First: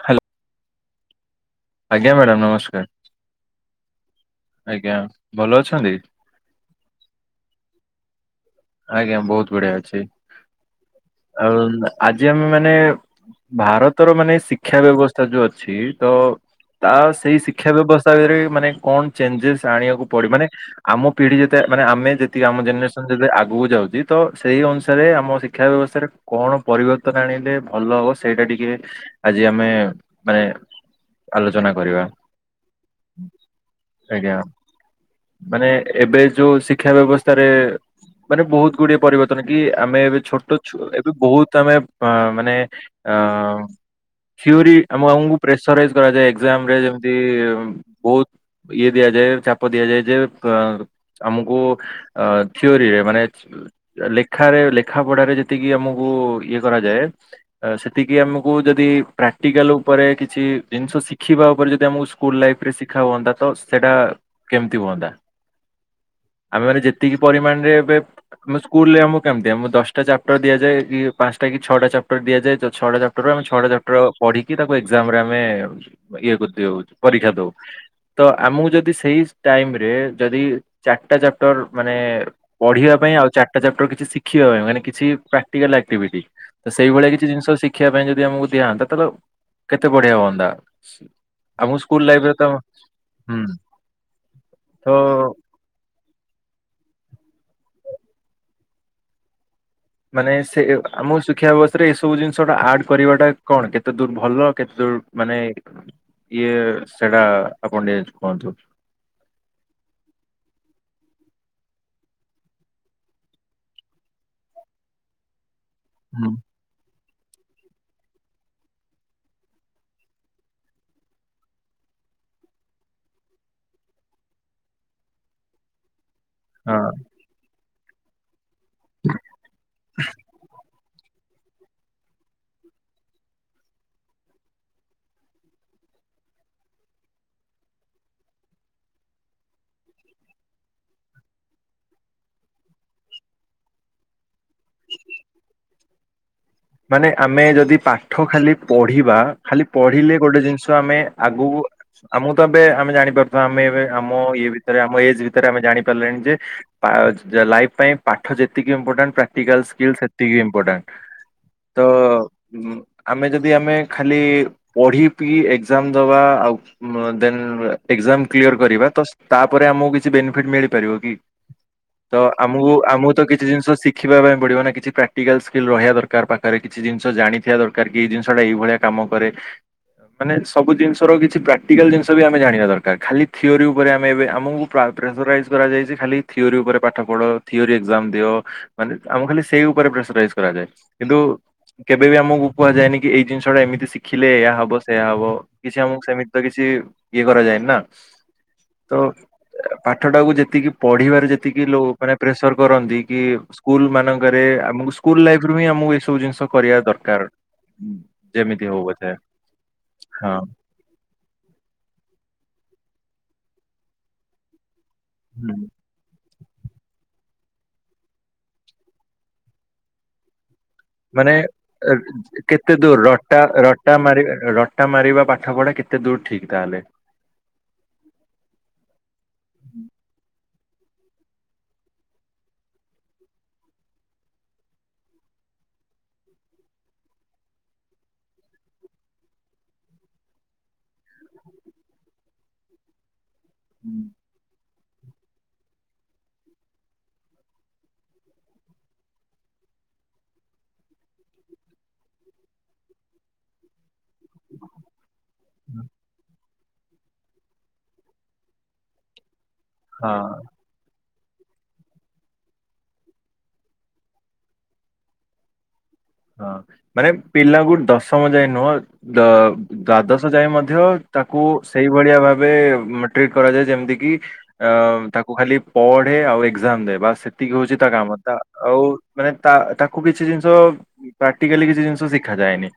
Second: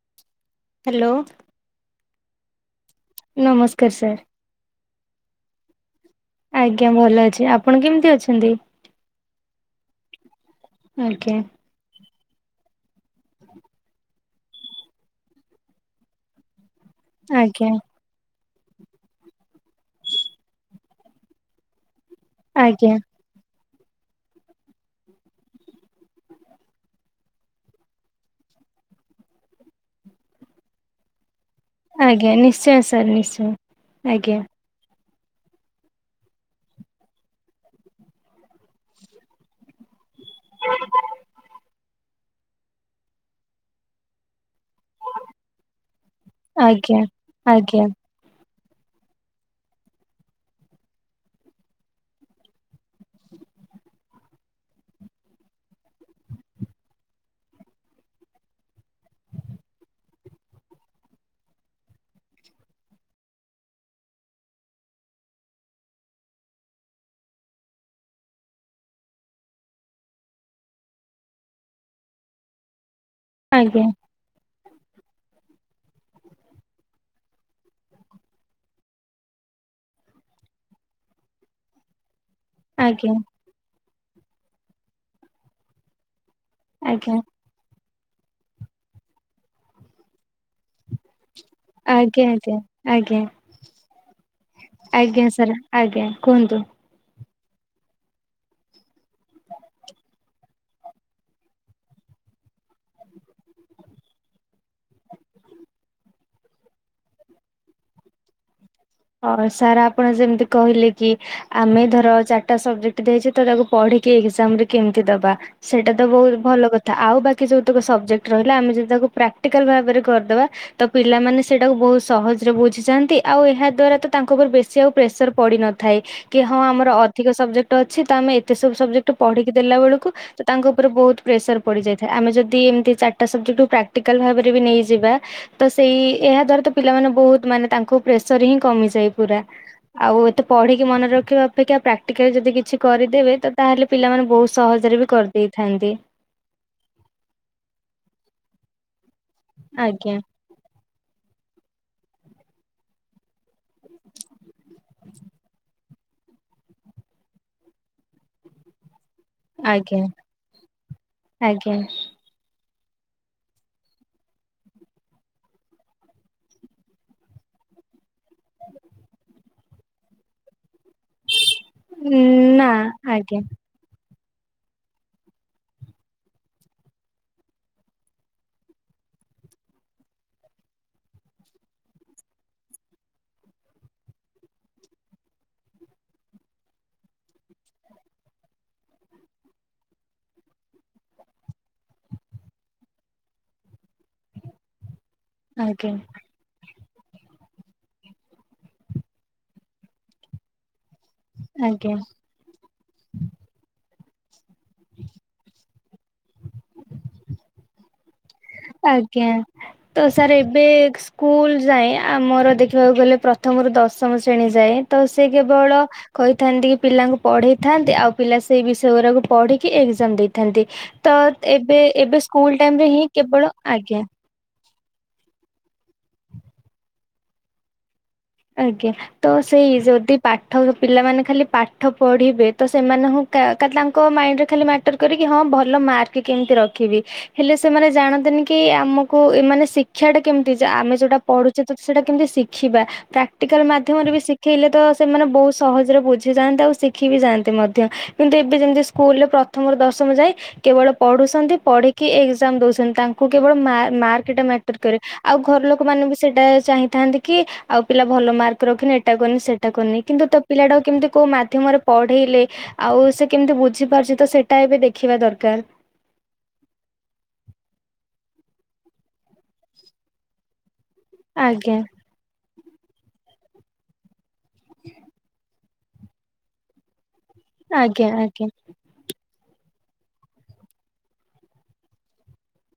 Hello. Hello. ଆଜ୍ଞା madam ନମସ୍କାର। ନମସ୍କାର ସାର୍। ଆଜ୍ଞା ଭଲ ଅଛନ୍ତି। ଆଜ୍ଞା ଭଲ ଅଛି ଆପଣ କେମତି ଅଛନ୍ତି? ଆଜ୍ଞା ବହୁତ ବଢିଆ ଅଛି ଆଜ୍ଞା ଆଉ‌। ଆଜି ଆମେ ମାନେ ଭାରତର ମାନେ ଶିକ୍ଷା ବ୍ୟବସ୍ଥା ଯୋଉ ଅଛି ତ। ତା ସେଇ ଆଜ୍ଞା ଶିକ୍ଷା ବ୍ୟବସ୍ [unintelligible] ମାନେ କଣ ଚେଞ୍ଜେସ ଆଣିବାକୁ ପଡି ମାନେ ଆମ ପିଢି ଯେତେ ମାନେ ଆମେ ଯେ ତିକି ଆମ ଆଜ୍ଞା ଜେନେରେସନ ଯେବେ ଆ ଗକୁ ଯାଉଚି ତ ସେହି ଅନୁସାରେ ଆମ ଶିକ୍ଷା ବ୍ୟବସ୍ଥାରେ କଣ ପରିବର୍ତ୍ତନ ଆଣିଲେ ଭଲ ହେବ ସେଇଟା ଟିକେ ଆଜି ଆମେ ମାନେ ଆଲୋଚନା କରିବା ଆଜ୍ଞା ନିଶ୍ଚୟ ସାର୍ ନିଶ୍ଚୟ ଆଜ୍ଞା। ମାନେ ଏବେ ଯୋଉ ଶିକ୍ଷା ବ୍ୟବସ୍ଥାରେ ମାନେ ବୋହୁତ ଗୁଡିଏ ପରିବର୍ତ୍ତନ କି ଆମେ ଏବେ ଛୋଟ ଛୁ ଏବେ ବୋହୁତ ଆମେ ମାନେ ଅ ଥିଓରି ଆମ ଆମକୁ ପ୍ରେସରାଇଜି କରାଯାଏ। [unintelligible] ଆଜ୍ଞା ଯେମିତି ଆଜ୍ଞା ବୋହୁତ ଇଏ ଦିଆଯାଏ ଚାପ ଦିଆଯାଏ ଯେ ଆମକୁ ଅ ଥିଓରିରେ ମାନେ ଲେଖାରେ ଲେଖା ପଢାରେ ଯେତିକି ଆମକୁ ଇଏ କରାଯାଏ। ସେତିକି ଆମକୁ ଯଦି ପ୍ରାକ୍ଟିକାଲ ଉପରେ କିଛି ଜିନିଷ ଶିଖିବା ଉପରେ ଯଦି ଆମକୁ ସ୍କୁଲ ଲାଇଫ୍ ରେ ଶିଖା ହୁଅନ୍ତା ତ ସେଟା କେମିତି ହୁଅନ୍ତା? ଆମେ ମାନେ ଯେତିକି ପରିମାଣରେ ଏବେ ଆମ ସ୍କୁଲରେ ଆମକୁ କେମିତି ଆମକୁ ଦଶଟା ଚାପଟର ଦିଆଯାଏ କି ପାଞ୍ଚଟା କି ଛଅଟା ଚାପଟର ଦିଆଯାଏ। ତ ଛଟା ଚା ଟୋଟାଲ ଆମେ ଛଟା ଆଜ୍ଞା ଚାପଟର ପଢିକି ତାକୁ ଏକ୍ସାମ୍ ରେ ଆମେ ଇଏ କରିଦୋଉ ପରୀକ୍ଷା ଦୋଉ। ତ ଆମକୁ ଯଦି ସେଇ ଟାଇମ୍ ରେ ଯଦି ଚାରିଟା ଚାପଟର ମାନେ ପଢିବା ଆଜ୍ଞା ପାଇଁ ଆଉ ଚାରିଟା ଚାପଟର କିଛି ଶିଖିବା ପାଇଁ ମାନେ କିଛି ପ୍ରାକ୍ଟିକାଲ ଆକ୍ଟିଭିଟି ତ ସେଇଭଳିଆ ଆଜ୍ଞା କିଛି ଜିନିଷ ଶିଖିବା ପାଇଁ ଯଦି ଆମକୁ ଦିଆହୁଅନ୍ତା ତାହେଲେ କେତେ ବଢିଆ ହୁଅନ୍ତା। ଆମ ସ୍କୁଲ ଆଜ୍ଞା ଆଜ୍ଞା ଲାଇଫ୍ ରେ ତ ଆଜ୍ଞା ହୁଁ। ଆଜ୍ଞା ତ ସାର୍ ଆଜ୍ଞା କୁହନ୍ତୁ। ମାନେ ସେ ଆମ ଶିକ୍ଷା ବ୍ୟବସ୍ଥାରେ ଏସବୁ ଜିନିଷଟା ଆଡ୍ କରିବାଟା କଣ କେତେ ଦୂର ଭଲ କେତେ ଦୂର ମାନେ ଇଏ ସେଟା ଆପଣ ଟିକେ କୁହନ୍ତୁ। ହଁ ସାର୍ ଆପଣ ଯେମିତି କହିଲେ କି ଆମେ ଧର ଚାରିଟା ସବଜେକ୍ଟ ଦେଇଚୁ ତ ତାକୁ ପଢିକି ଏକ୍ଜାମ ରେ କେମିତି ଦବା ସେଇଟା ତ ହୁଁ। ବୋହୁତ ଭଲ କ ଥା। ଆଉ ବାକି ଯୋଉତକ ସବଜେକ୍ଟ ରହିଲା ଆମେ ଯଦି ତାକୁ ପ୍ରାକ୍ଟିକାଲ ଭାବରେ କରିଦବା ତ ପିଲାମାନେ ସେଇଟାକୁ ବୋହୁତ ସହଜରେ ବୁଝିଯାନ୍ତି। ଆଉ ଏହା ଦ୍ଵାରା ତାଙ୍କ ଉପରେ ବେଶି ଆଉ ପ୍ରେସର ପଡି ନଥାଏ, କି ହଁ ଆମର ଅଧିକ ସବଜେକ୍ଟ ଅଛି। ତ ଆମେ ଏ ସବୁ ସବଜେକ୍ଟ ପଢିକି ଦେଲା ବେଳକୁ ତ ତାଙ୍କ ଉପରେ ବୋହୁତ ପ୍ରେସର ପଡିଯାଇଥାଏ। ଆମେ ଯଦି ଏମିତି ଚାରିଟା ସବଜେକ୍ଟକୁ ପ୍ରାକ୍ଟିକାଲ ଭାବରେ ବି ନେଇଯିବା ତ ସେଇ ଏହା ଦ୍ଵାରା ତ ପିଲାମାନେ ବୋହୁତ ମାନେ ତାଙ୍କୁ ପ୍ରେସର ହିଁ କମିଯାଏ ପୁରା। ଆଉ ଏତେ ପଢିକି ମନେ ରଖିବା ଅପେକ୍ଷା ପ୍ରାକ୍ଟିକାଲ ଯଦି କିଛି କରିଦେବେ ତ ତାହେଲେ ପିଲାମାନେ ବୋହୁତ ସହଜରେ ବି କରିଦେଇଥାନ୍ତେ। ମାନେ ଆମେ ଯଦି ପାଠ ଖାଲି ପଢିବା। ଖାଲି ଆଜ୍ଞା ପଢିଲେ ଗୋଟେ ଜିନିଷ ଆମେ ଆଗୁକୁ ଆମକୁ ତ ଏବେ ଆମେ ଜାଣିପାରୁଥିବା ଆମେ ଏବେ ଆମ ଇଏ ଭିତରେ ଆମ ଏଜ ଭିତରେ ଆମେ ଜାଣି ପାରିଲେଣି ଯେ ପା ଲାଇଫ୍ ପାଇଁ ପାଠ ଯେତିକି ଇମ୍ପୋର୍ଟାଣ୍ଟ ପ୍ରାକ୍ଟିକାଲ ସ୍କିଲ୍ ଆଜ୍ଞା ସେତିକି ଇମ୍ପୋର୍ଟାଣ୍ଟ। ଆଜ୍ଞା। ହୁଁ ଆମେ ଯଦି ଆମେ ଖାଲି ପଢି ପି ଏକ୍ଜାମ ଦବା ଆଉ ଉଁ ଦେନ୍ ଏକ୍ସାମ କ୍ଲିୟର କରିବା ତ ତାପରେ ଆମକୁ କିଛି ବେନିଫିଟ ମିଳିପାରିବ କି? ତ ନା ଆମକୁ ଆମକୁ ତ ଆଜ୍ଞା କିଛି ଜିନିଷ ଶି ଖିବା ପାଇଁ ପଡିବ ନା କିଛି ପ୍ରାକ୍ଟିକାଲ ସ୍କିଲ ରହିବା ଦରକାର। ପା ଆରେ କିଛି ଜିନିଷ ଜାଣିଥିବା ଦରକାର କି ଏଇ ଜିନିଷ ଟା ଏଇଭଳିଆ କାମ କରେ। ମାନେ ସବୁ ଜିନିଷର କିଛି ପ୍ରାକ୍ଟିକାଲ ଜିନିଷ ବି ଆମେ ଜାଣିବା ଦରକାର। ‌ ଖାଲି ଥିଓରି ଉପରେ ଆମେ ଏବେ ଆମକୁ ପ୍ରା ପ୍ରେସରାଇଜ କରାଯାଇଚି ଖାଲି ଥିଓରି ଉପରେ ପାଠ ପଢ ଥିଓରି ଏକ୍ଜାମ ଦିଅ। ମାନେ ଆମକୁ ଖାଲି ସେଇ ଉପରେ ପ୍ରେସରାଇଜ କରାଯାଇଚି। କିନ୍ତୁ କେବେ ବି ଆମକୁ କୁହାଯାଏନି କି ଏଇ ଜିନିଷ ଟା ଏମିତି ଶିଖିଲେ ଏୟା ହବ ସେଇୟା ହବ। କି ସେ ଆଜ୍ଞା ଆମକୁ ସେମି ତ କିଛି ଇଏ କରାଯାଏ ନି ନା ତ ପାଠଟାକୁ ଯେତିକି ପଢିବାରେ ଯେତିକି ଆଜ୍ଞା ମାନେ ପ୍ରେସର କରନ୍ତି କି ସ୍କୁଲ ମାନଙ୍କରେ ଆମ ସ୍ଲଲ ଲାଇଫରୁ ହିଁ ଆ ଜିନିଷ କରିବା ଦରକାର। ଯେମିତି ହଉ ପଛେ ଆଜ୍ଞା ତ ସାର୍ ହଁ। ଏବେ ସ୍କୁଲ ଯାଏ ଆମର ଦେଖିବାକୁ ଗଲେ ପ୍ରଥମରୁ ଦଶମ ଶ୍ରେଣୀ ଯାଏଁ ତ ସେ କେବଳ କହିଥାନ୍ତି କି ପିଲାଙ୍କୁ ପଢେଇଥାନ୍ତି ଆଉ ପିଲା ସେଇ ବିଷୟ ଗୁଡାକୁ ପଢିକି ଏକ୍ଜାମ ଦେଇଥାନ୍ତି। ତ ମାନେ ଏବେ ଅ, ଏବେ ସ୍କୁଲ କେତେ ଟାଇମ ରେ ଦୂର ହିଁ ରଟା କେବଳ ରଟା ଆଜ୍ଞା ମାର ରଟା ମାରିବା ପାଠ ପଢା କେତେ ଦୂର ଠିକ୍ ତାହେଲେ? ଆଜ୍ଞା ତ ସେଇ ଯଦି ପାଠ ପିଲାମାନେ ଖାଲି ପାଠ ପଢିବେ। ତ ସେମାନଙ୍କୁ ତାଙ୍କ ମାଇଣ୍ଡରେ ଖାଲି ମାଟର କରେକି ହଁ ଭଲ ମାର୍କ କେମିତି ରଖିବି। ହେଲେ ସେମାନେ ଜାଣନ୍ତିନି କି ଆମକୁ ଏ ମାନେ ଶିକ୍ଷା ଟା କେମିତି ଆମେ ଯୋଉଟା ପଢୁଛେ ଯେ ସେଟା କେମିତି ଶିଖିବା। ପ୍ରାକ୍ଟିକାଲ ମାଧ୍ୟମରେ ବି ଶି ଖିଲେ ତ ସେମାନେ ବହୁତ ସହଜରେ ବୁଝି ଯାଆନ୍ତେ। ଆଉ ଶିଖି ବି ଯାଆନ୍ତେ ମଧ୍ୟ। କିନ୍ତୁ ଏବେ ଯେମିତି ସ୍କୁଲରେ ପ୍ର ପ୍ରଥମରୁ ଦଶମ ଯାଇଁ କେବଳ ପଢୁଛନ୍ତି। ପଢିକି ଏକ୍ଜାମ ଦଉଛନ୍ତି। ତାଙ୍କୁ କୁ କେବଳ ମା ମାର୍କ ଟା ମ୍ୟାଟର୍ କରେ। ଆଉ ଘର ଲୋକ ମାନେ ବି ସେଇଟା ଚାହିଁଥାନ୍ତି କି ଆଉ ପିଲା ଭଲ ମାର୍କ ରଖିନି। ଏଟା କରିନି ସେଇଟା କରିନି। କିନ୍ତୁ ହଁ ତ ପିଲାଟାକୁ କେମିତି କୋଉ ମାଧ୍ୟମରେ ପଢେଇଲେ ଆଉ ସେ କେମିତି ବୁଝିପାରୁଛି। ତ ସେଇଟା ଏବେ ଦେଖିବା ଦରକାର। ହଁ ମାନେ ପିଲାଙ୍କୁ ଦଶମ ଯାଏ ନୁହଁ। ଦ୍ଵାଦଶ ଯାଏ ମଧ୍ୟ ତାକୁ ଆଜ୍ଞା ସେଇଭଳିଆ ଭାବେ ଟ୍ରିଟ କରାଯାଏ। ଯେମତି କି ତାକୁ ଖାଲି ପଢେ ଆଉ ଏକ୍ସାମ ଦେ। ବାସ୍ ଏତିକେ ହଉଛି ତା ଆଜ୍ଞା କାମ। ତା ଆଜ୍ଞା ଆଉ ମାନେ ତା ତାକୁ କିଛି ଜିନିଷ ପ୍ରାକ୍ଟିକାଲି କିଛି ଜିନିଷ ଶିଖାଯାଏନି।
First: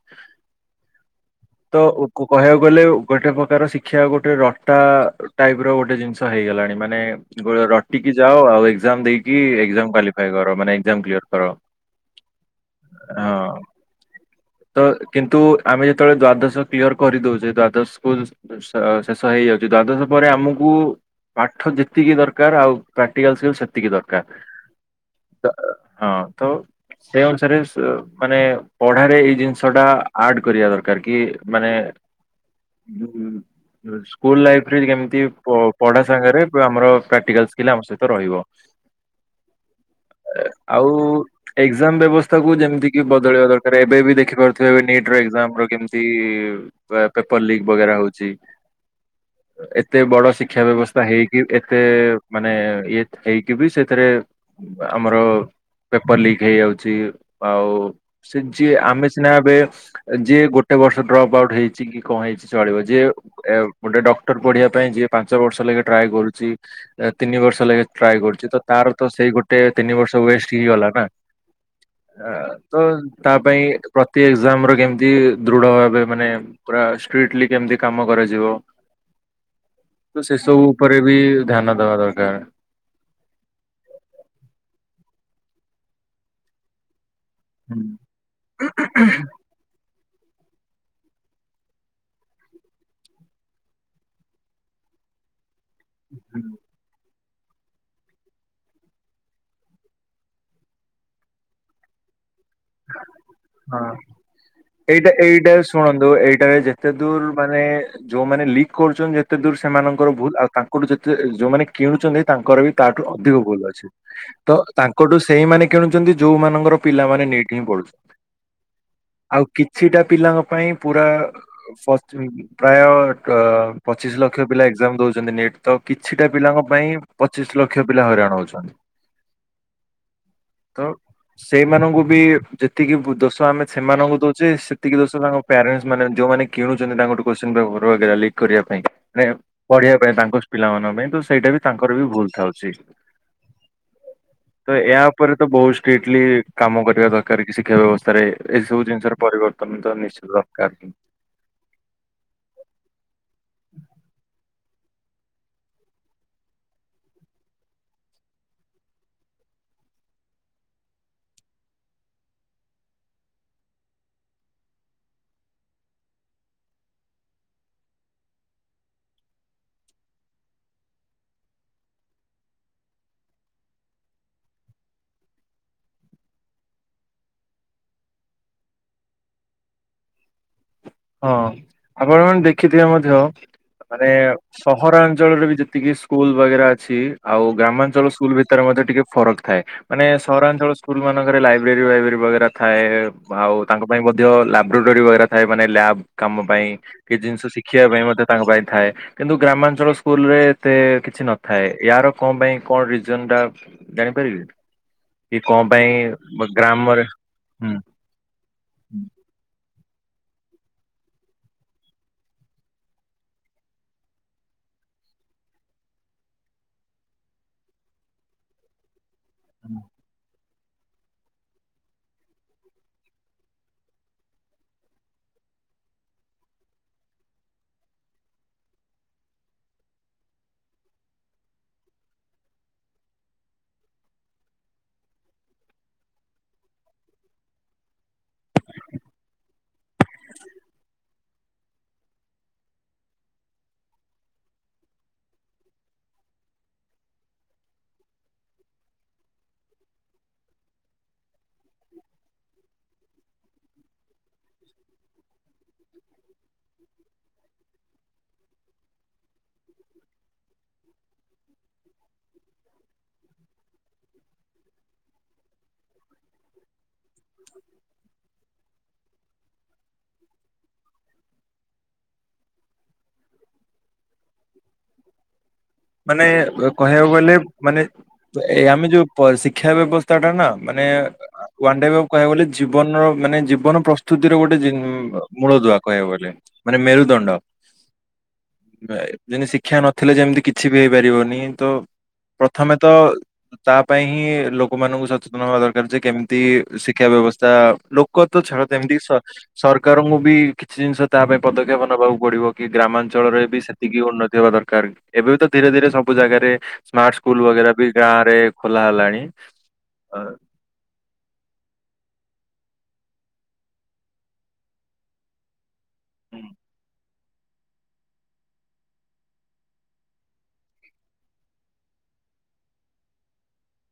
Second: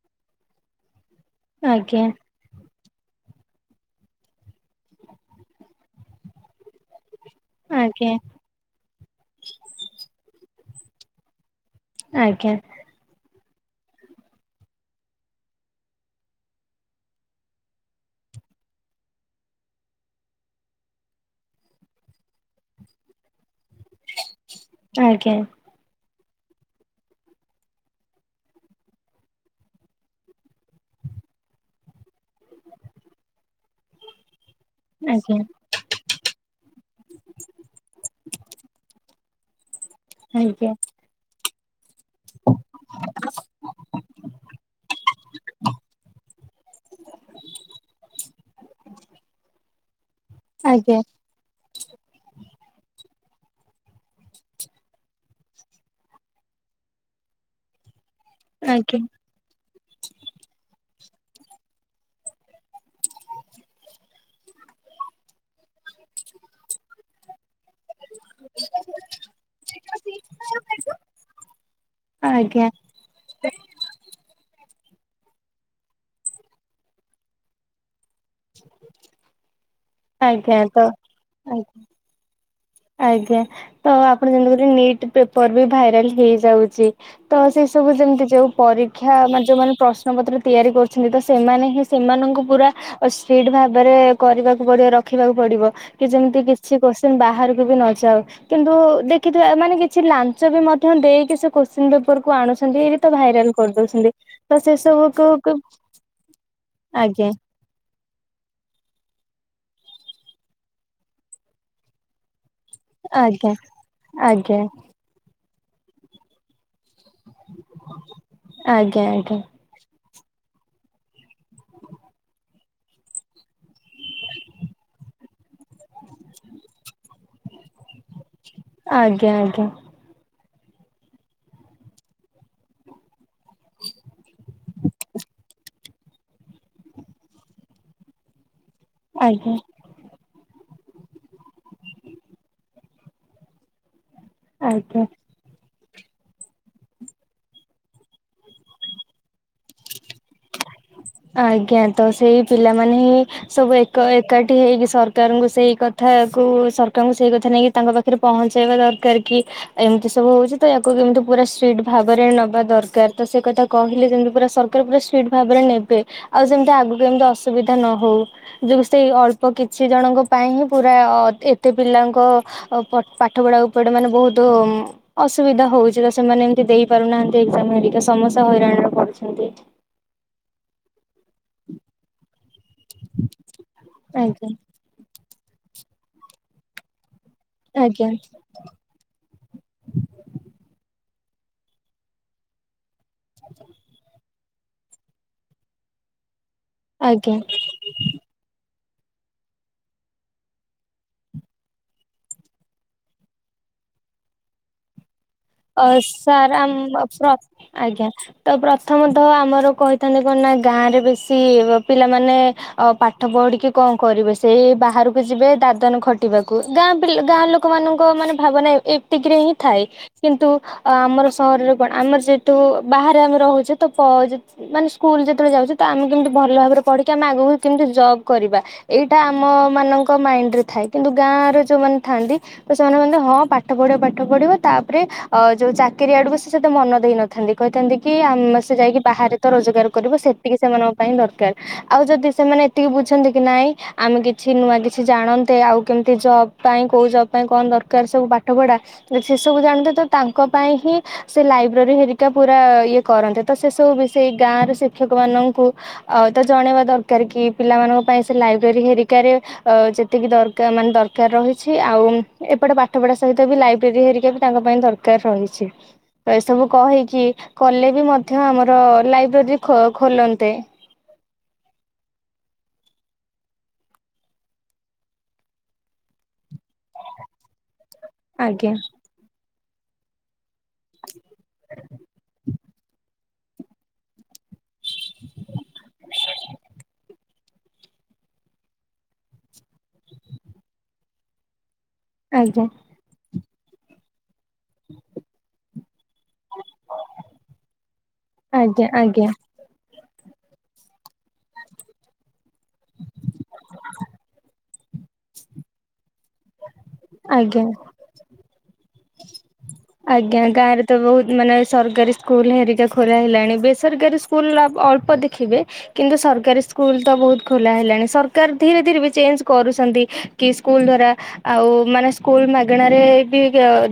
ତ ଆଜ୍ଞା କହିବାକୁ ଗଲେ ଗୋଟେ ପ୍ରକାର ଶିକ୍ଷା ଗୋଟେ ରଟା ଟାଇପ ର ଗୋଟେ ଜିନିଷ ହେଇଗଲାଣି। ମାନେ ରଟିକି ଯାଅ ଆଉ ଏକ୍ସାମ୍ ଦେଇକି ଏକ୍ସାମ୍ କ୍ୱାଲିଫାଇ କର। ମାନେ ଏକ୍ସାମ୍ କ୍ଲିୟର କର। ଆଜ୍ଞା। ହଁ। ତ କିନ୍ତୁ ଆମେ ଯେତେବେଳେ ଦ୍ଵାଦଶ କ୍ଲିଅର କରିଦଉଛେ। ଦ୍ଵାଦଶକୁ ଶେ ଶେଷ ହେଇଯାଉଛି। ଦ୍ଵାଦଶ ପରେ ଆମକୁ ପାଠ ଯେତିକି ଦରକାର ଆଉ ପ୍ରାଟିକାଲ ସେ ତିକି ଆଜ୍ଞା ଆଜ୍ଞା ଦରକାର ହଁ। ତ ସେ ଅନୁସାରେ ମାନେ ପଢାରେ ଏ ଜିନିଷ ଟା ଆଡ କରିବା ଦରକାର। କି ମାନେ ଉଁ ସ୍କୁଲ ଲାଇଫରେ କେମିତି ଆଜ୍ଞା ପ ପଢା ସାଙ୍ଗରେ ଆମର ପ୍ରାକ୍ଟିକାଲ ସ୍କିଲ୍ ଆମ ସହିତ ରହିବ। ଆଜ୍ଞା ଆଜ୍ଞା ଆଉ ଏକ୍ଜାମ ବ୍ୟବସ୍ଥାକୁ ଯେମିତି କି ବଦଳିବା ଦରକାର। ଏବେ ବି ଦେଖ ଦେଖିପାରୁ ଥିବେ ଏବେ ନିଟର ଏକ୍ସାମର କେମିତି ପେପର ଲିକ ବଗେରା ହେଉଛି। ଏତେ ବଡ ଶିକ୍ଷା ବ୍ୟବସ୍ଥା ହେଇ କି କେତେ ମାନେ ଇଏ ହେଇକି ବି ସେଥିରେ ଆମର ପେପର ଲିକ ହେଇଯାଉଛି। ଆଉ ସେ ଯିଏ ଆଜ୍ଞା। ଆମେ ଏବେ ଯିଏ ଗୋଟେ ବର୍ଷ ଡ୍ରପ୍ ଆଉଟ୍ ହେଇଛି କି କଣ ହେଇଛି ଚଳିବ। ଯେ ଏ ଗୋଟେ ଡକ୍ଟର ପଢିବା ପାଇଁ ଯିଏ ପାଞ୍ଚ ବର୍ଷ ଲାଖେ ଟ୍ରାଏ କରୁଛି। ତିନି ବର୍ଷ ଲାଖେ ଟ୍ରାଏ କରୁଛି ତ ତାର ତ ସେଇ ଗୋଟେ ତିନି ବର୍ଷ ୱେଷ୍ଟ ହେଇଗଲା ନା। ଆ ଆଜ୍ଞା ତ ତା ପାଇଁ ପ୍ରତି ଏକ୍ଜାମ ର କେମିତି ଦୃଢ ଭାବେ ମାନେ ପୁରା ଷ୍ଟ୍ରିଟଲି କେମିତି କାମ କରାଯି ତ ଆଜ୍ଞା ସେସବୁ ତ ଉପରେ ବି ଆଜ୍ଞା। ଧ୍ୟାନ ଦବା ଦରକାର। ଆଜ୍ଞା ତ ଆପଣ ଯେମିତି କ ନିଟ୍ ପେପର ବି ଭାଇରାଲ ହେଇଯାଉଛି। ତ ସେ ହୁଁ। ସବୁ ଯେମିତି ଯୋଉ ପରୀକ୍ଷା ନା ଯୋଉ ମାନେ ପ୍ରଶ୍ନ ପ୍ର ପତ୍ର ତିଆରି କରୁଛନ୍ତି। ତ ସେମାନେ ହିଁ ସେମାନଙ୍କୁ ପୁରା ସ୍ପିଡ ଭାବରେ କରିବାକୁ ପଡିବ ରଖିବାକୁ ପଡିବ। କି ଯେମିତି କିଛି କୁଶ୍ଚିନ ବାହାରକୁ ବି ନ ଯାଉ। କିନ୍ତୁ ଦେଖିଥିବା ମାନେ କିଛି ଲାଞ୍ଚ ବି ମଧ୍ୟ ଦେଇକି ସେ କୋଶ୍ଚିନ ପେପର କୁ ଆଣୁ ହଁ ସେ ଏଇଟା ସବୁକୁ କୁ ଏଇଟା ଶୁଣନ୍ତୁ। ଏଇଟାରେ ଯେତେ ଦୂର ଆଜ୍ଞା ମାନେ ଯୋଉମାନେ ଲିକ୍ କରୁଛନ୍ତି ଯେତେ ଦୂର ସେମାନଙ୍କର ଭୁଲ ଆଉ ତାଙ୍କଠୁ ଯେତେ ଯୋଉମାନେ କିଣୁଛନ୍ତି ତାଙ୍କର ବି ତାଠୁ ଅଧିକ ଆଜ୍ଞା ଭୁଲ ଅଛି ତ ଆଜ୍ଞା ତାଙ୍କଠୁ ସେଇମାନେ କିଣୁଛନ୍ତି ଯୋଉମାନଙ୍କର ପିଲାମାନେ କିଏଁ ପଢୁଛି ଆଜ୍ଞା ଆଉ ଆଜ୍ଞା କିଛିଟା ପିଲାଙ୍କ ପାଇଁ ପୁରା ପ୍ରାୟ ପଚିଶ ଲକ୍ଷ ପିଲା ଏକ୍ସାମ ଦଉଛନ୍ତି ନୀଟ ତ କିଛିଟା ପିଲାଙ୍କ ପାଇଁ ପଚିଶ ଲକ୍ଷ ମୁଖ ପିଲା ହଇରାଣ ହଉଛନ୍ତି। ଆଜ୍ଞା ଆଜ୍ଞା ତ ସେଇମାନଙ୍କୁ ବି ଯେତିକି ଦୋଷ ଆମେ ସେମାନଙ୍କୁ ଦଉଛେ ସେତିକି ଦୋଷ ତାଙ୍କ ପ୍ୟାରେଣ୍ଟ ମାନେ ଯୋଉମାନେ କିଣୁଛନ୍ତି ତାଙ୍କ ଗୋଟେ କୋ୍ଚ ପେପର ଲିକ୍ କରିବା ପାଇଁ। ମାନ ଆଜ୍ଞା ଆଜ୍ଞା ପଢିବା ପାଇଁ ତାଙ୍କ ପିଲାମାନାନଙ୍କ ପାଇଁ ତ ସେଇଟା ବି ତାଙ୍କର ବି ଭୁଲ ଥାଉଛି। ତ ଏହା ଆଜ୍ଞା ଉପରେ ତ ବହୁତ ଷ୍ଟ୍ରିକଟଲି କାମ କରିବା ଦର କାରିକି ଶିକ୍ଷା ବ୍ୟବସ୍ଥାରେ ଏଇସବୁ ଜିନିଷ ର ପରିବର୍ତ୍ତନ ତ ନିଶ୍ଚିତ ଦରକାର। ଆଜ୍ଞା ତ ସେଇ ପିଲାମାନେ ହିଁ ସବୁ ଏକ ଏକାଠି ସେଠି ହେଇକି ସରକାରଙ୍କୁ ସେଇ କଥାକୁ ସରକାରଙ୍କୁ ସେଇ କଥା ନେଇକି ତାଙ୍କ ପାଖରେ ପହଞ୍ଚାଇବା ଦରକାର କି? ଏମିତି ସବୁ ହଉଛି। ତ ୟାକୁ କେମିତି ପୁରା ଷ୍ଟ୍ରିଟ ଭାବରେ ନବା ଦରକାର ତ ସେ କଥା କହିଲେ ଯେମତି ପୁରା ସରକାର ପୁରା ଷ୍ଟେଟ୍ ଭାବରେ ନେବେ। ଆଉ ସେମିତି ଆଗକୁ ଏମିତି ଅସୁବିଧା ନ ହଉ। ଯଉ ସେଇ ଅଳ୍ପ କିଛି ଜଣଙ୍କ ପାଇଁ ହିଁ ପୁରା ଏତେ ପିଲାଙ୍କ ଆ ପାଠ ପଢା ଉପରେ ମାନେ ବହୁତ ଅସୁବିଧା ହଉଛି ତ ସେମାନେ ଏମିତି ଦେଇପାରୁନାହାନ୍ତି ଏାମ ହେରିକ ସମସେ ହଇରାଣରେ ପଡୁଛନ୍ତି। ହଁ ଆପଣ ମାନେ ଦେଖିଥିବେ ମଧ୍ୟ ମାନେ ଆଜ୍ଞା ସହରାଞ୍ଚଳରେ ବି ଯେତିକି ସ୍କୁଲ ବଗେରା ଅଛି। ଆଉ ଗ୍ରାମାଞ୍ଚଳ ଆଜ୍ଞା ସ୍କୁଲ ମଧ୍ୟ ଟିକେ ଫରକ ଥାଏ। ମାନେ ସହରାଞ୍ଚଳ ସ୍କୁଲ ମାନଙ୍କରେ ଲାଇବ୍ରେରୀ ବାଇବ୍ରେରି ଥାଏ। ଆଉ ତାଙ୍କ ପାଇଁ ମଧ୍ୟ ଲାବୋରେଟୋରୀ ବ ଥାଏ। ମାନେ ଲ୍ୟାବ୍ କାମ ପାଇଁ କିଛି ଆଜ୍ଞା ଜିନିଷ ଶିଖି ଶିଖିବା ପାଇଁ ମତେ ତାଙ୍କ ପାଇଁ ଥାଏ। କିନ୍ତୁ ଗ୍ରାମାଞ୍ଚଳ ସ୍କୁଲ ରେ ଏତେ କିଛି ନଥାଏ। ୟାର କଣ ପାଇଁ କଣ ରିଜନ ଟା ଜାଣିପାରିବି। ଅ ସାର୍ ଗ୍ରାମରେ ଆମ ଆଜ୍ଞା। ତ ପ୍ରଥମତଃ ଆମର କହିଥାନ୍ତି କଣ ନା ଗାଁରେ ବେଶୀ ପିଲାମାନେ ଆ ପାଠ ପଢିକି କଣ କରିବେ ସେଇ ବାହାରକୁ ଯିବେ ଦାଦନ ଖଟିବାକୁ ଗାଁ ପିଲା ଗାଁ ଲୋକ ଲୋକ ମାନଙ୍କ ମାନେ ଭାବନା ଏତିକିରେ ହିଁ ହୁଁ ଥାଏ। କିତୁ ଆମର ସହରରେ କଣ ଆମର ଯେହେତୁ ବାହାରେ ଆମେ ରହୁଛେ ତ ମାନେ ସ୍କୁଲ ଯେତେବେଳେ ଯାଉଛି ତ ଆମେ କେମିତି ଭଲ ଭାବରେ ପଢିକି ଆମେ ଆଗକୁ କେମିତି ଜବ୍ କରିବା। ଏଇଟା ଆମ ମାନଙ୍କ ମାଇଣ୍ଡରେ ଥାଏ କିନ୍ତୁ ଗାଁରେ ଯୋଉମାନେ ଥାଆନ୍ତି ତ ସେମାନେ ବ ହଁ ପାଠ ପଢିବ ପାଠ ପଢିବ ତା ଯୋଉ ଚାକିରି ଆଡକୁ ସେ ସେତେ ମନ ଦେଇନଥାନ୍ତି। କହିଥାନ୍ତି କି ଆ ସେ ଯାଇକି ବାହାରେ ରୋଜଗାର କରିବ ସେତିକି ସେମାନଙ୍କ ପାଇଁ ଦରକାର। ଆଉ ଯଦି ସେମାନେ ଏତିକି ବୁଝନ୍ତି କି ନାଇଁ ଆମେ କିଛି ନୂଆ କିଛି ଜାଣନ୍ତେ। ଆଉ କେମିତି ଜବ ପାଇଁ କୋଉ ଜବ୍ ପାଇଁ କଣ ଦରକାର ସବୁ ପାଠ ପଢା। ସେ ସବୁ ଜାଣଥାେ ତ ତାଙ୍କ ପାଇଁ ହିଁ ସେ ଲାଇବ୍ରେରୀ ହେରିକା ପୁରା ଇଏ କରନ୍ତିେ ତ ସେ ସବୁ ବି ସେଇ ଗାଁରେ ଶିକ୍ଷକ ମାନଙ୍କୁ ଆଉ ତ ଜଣେଇବା ଦରକାର କି ପିଲାମାନଙ୍କ ପାଇଁ ସେ ଲାଇବ୍ରେରୀ ହେରିକାରେ ଅ ଯେତିକି ଦର ମାନେ ଦରକାର ରହିଛି। ଆଉ ଏପଟେ ପାଠ ପଢା ସହିତ ବି ଲାଇବ୍ରେର ହେରି ହେରିକା ତାଙ୍କ ପାଇଁ ଦରକାର ରହିଛି। ଏସବୁ କହିକି କଲେ ବି ମଧ୍ୟ ଆମର ଲାଇବ୍ରେରୀ ଖୋଲନ୍ତେ। [unintelligible] ମାନେ କହିବାକୁ ଗଲେ ମାନେ ଏ ଆଜ୍ଞା ଆମେ ଯୋଉ ଶିକ୍ଷା ବ୍ୟବସ୍ଥା ଟା ନା ମାନେ ଓନେ ଡେ କହିବା ଗଲେ ଜୀବନର ମାନେ ଜୀବନ ପ୍ରସ୍ତୁତିର ଗୋଟେ ଜି ମୂଳଦୁଆ କହିବାକୁ ଗଲେ ମାନେ ମେରୁଦଣ୍ଡ। ଯେମିତି ଶିକ୍ଷା ନଥିଲେ ଯେମିତି କିଛି ବି ହେଇପାରିବନି ତ ଆଜ୍ଞା ପ୍ରଥମେ ତ ତା ପାଇଁ ହିଁ ଲୋ ଲୋକ ମାନଙ୍କୁ ସଚେତନ ହବା ଦରକାର ଯେ କେମିତି ଶିକ୍ଷା ବ୍ୟବସ୍ଥା ଲୋକ ତ ଛାଡ ତ ଆଜ୍ଞା କେମିତି ଆଜ୍ଞା ସରକାରଙ୍କୁ ବି କିଛି ଜିନିଷ ତା ପାଇଁ ପଦକ୍ଷେପ ନେବାକୁ ପଡିବ କି ଗ୍ରାମାଞ୍ଚଳରେ ବି ସେତିକି ଉନ୍ନତି ହବା ଦରକାର। ଏବେ ବି ତ ଧୀରେ ଧୀରେ ସବୁ ଜାଗାରେ ସ୍ମାର୍ଟ ସ୍କୁଲ ଆଜ୍ଞା। ବଗେରା ବି ଗାଁ ରେ ଖୋଲା ହେଲାଣି। ଆଜ୍ଞା ଗାଁରେ ତ ବହୁତ ମାନେ ସରକାରୀ ସ୍କୁଲ୍ ହେରିକା ଖୋଲା ହେଲାଣି ବେସରକାରୀ ସ୍କୁଲ୍ ଆ ଅଳ୍ପ ଦେଖିବେ କିନ୍ତୁ ସରକାରୀ ସ୍କୁଲ ତ ବହୁତ ଖୋଲା ହେଲାଣି ସରକାର ଧୀରେ ଧୀରେ ବି ଚେଞ୍ଜ କରୁଛନ୍ତି କି ସ୍କୁଲ ଦ୍ଵାରା ଆଉ ମାନେ ସ୍କୁଲ ମାଗଣାରେ ବି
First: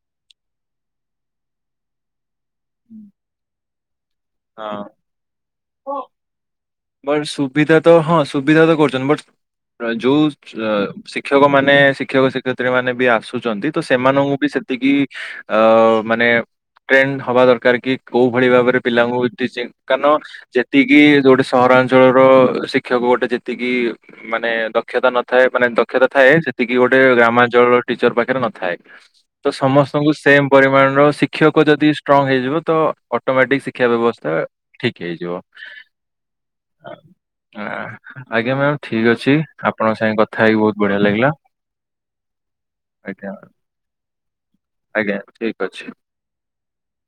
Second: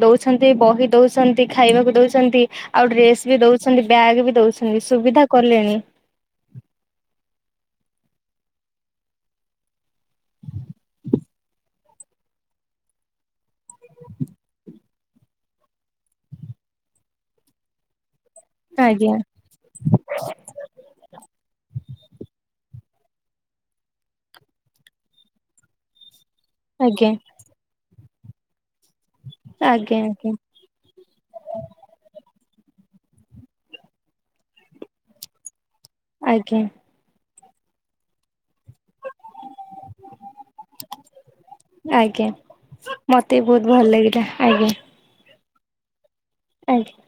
ଦଉଛନ୍ତି ବହି ଦଉଛନ୍ତି ଖାଇବାକୁ ଦଉଛନ୍ତି ଆଉ ଡ୍ରେସ ବି ଦଉଛନ୍ତି ବ୍ୟାଗ୍ ବି ଦଉଛନ୍ତି ଅ, ସୁବିଧା କଲେଣି। ହଁ ବଟ ସୁବିଧା ତ ହଁ ସୁବିଧା ତ କରୁଛନ୍ତି ବଟ ଯୋଉ ଶିକ୍ଷକ ମାନେ ଶିକ୍ଷକ ଶିକ୍ଷୟତ୍ରୀ ମାନେ ବି ଆସୁଛନ୍ତି ତ ସେମାନଙ୍କୁ ବି ସେତିକି ଅ ମାନେ ଟ୍ରେଣ୍ଡ ହବା ଦରକାର କି କୋଉ ଭଳି ଭାବରେ ଆଜ୍ଞା ପିଲାଙ୍କୁ ଟିଚିଂ କାରଣ ଯେତିକି ଗୋଟେ ସହରାଞ୍ଚଳର ଶିକ୍ଷକ ଗୋଟେ ଯେତିକି ମାନେ ଦକ୍ଷତା ନଥାଏ ମାନେ ଦକ୍ଷତା ଥାଏ ସେ ଏତିକି ଗୋଟେ ଆଜ୍ଞା ଗ୍ରାମାଞ୍ଚଳର ଟିଚର ପାଖରେ ନଥାଏ ତ ଆଜ୍ଞା ସମସ୍ତଙ୍କୁ ଆଜ୍ଞା ସେମ୍ ପରିମାଣର ଶିକ୍ଷକ ଯଦି ଷ୍ଟ୍ରଙ୍ଗ ହେଇଯିବ ତ ଅଟୋମେଟିକ ସି ଶିକ୍ଷା ବ୍ୟବସ୍ଥା ଠିକ୍ ହେଇଯିବ। ଆଜ୍ଞା। ଆ, ଆଜ୍ଞା ମ୍ୟାାମ ଠିକ୍ ଅଛି ଆପଣଙ୍କ ସାଙ୍ଗେ କଥା ହେଇକି ବହୁତ ବଢିଆ ଲାଗିଲା। ଆଜ୍ଞା ଆଜ୍ଞା ମତେ ବି ବହୁତ ଭଲ ଲାଗିଲା ଆଜ୍ଞା। ଆଜ୍ଞା ଠିକ୍ ଅଛି। ଆଜ୍ଞା।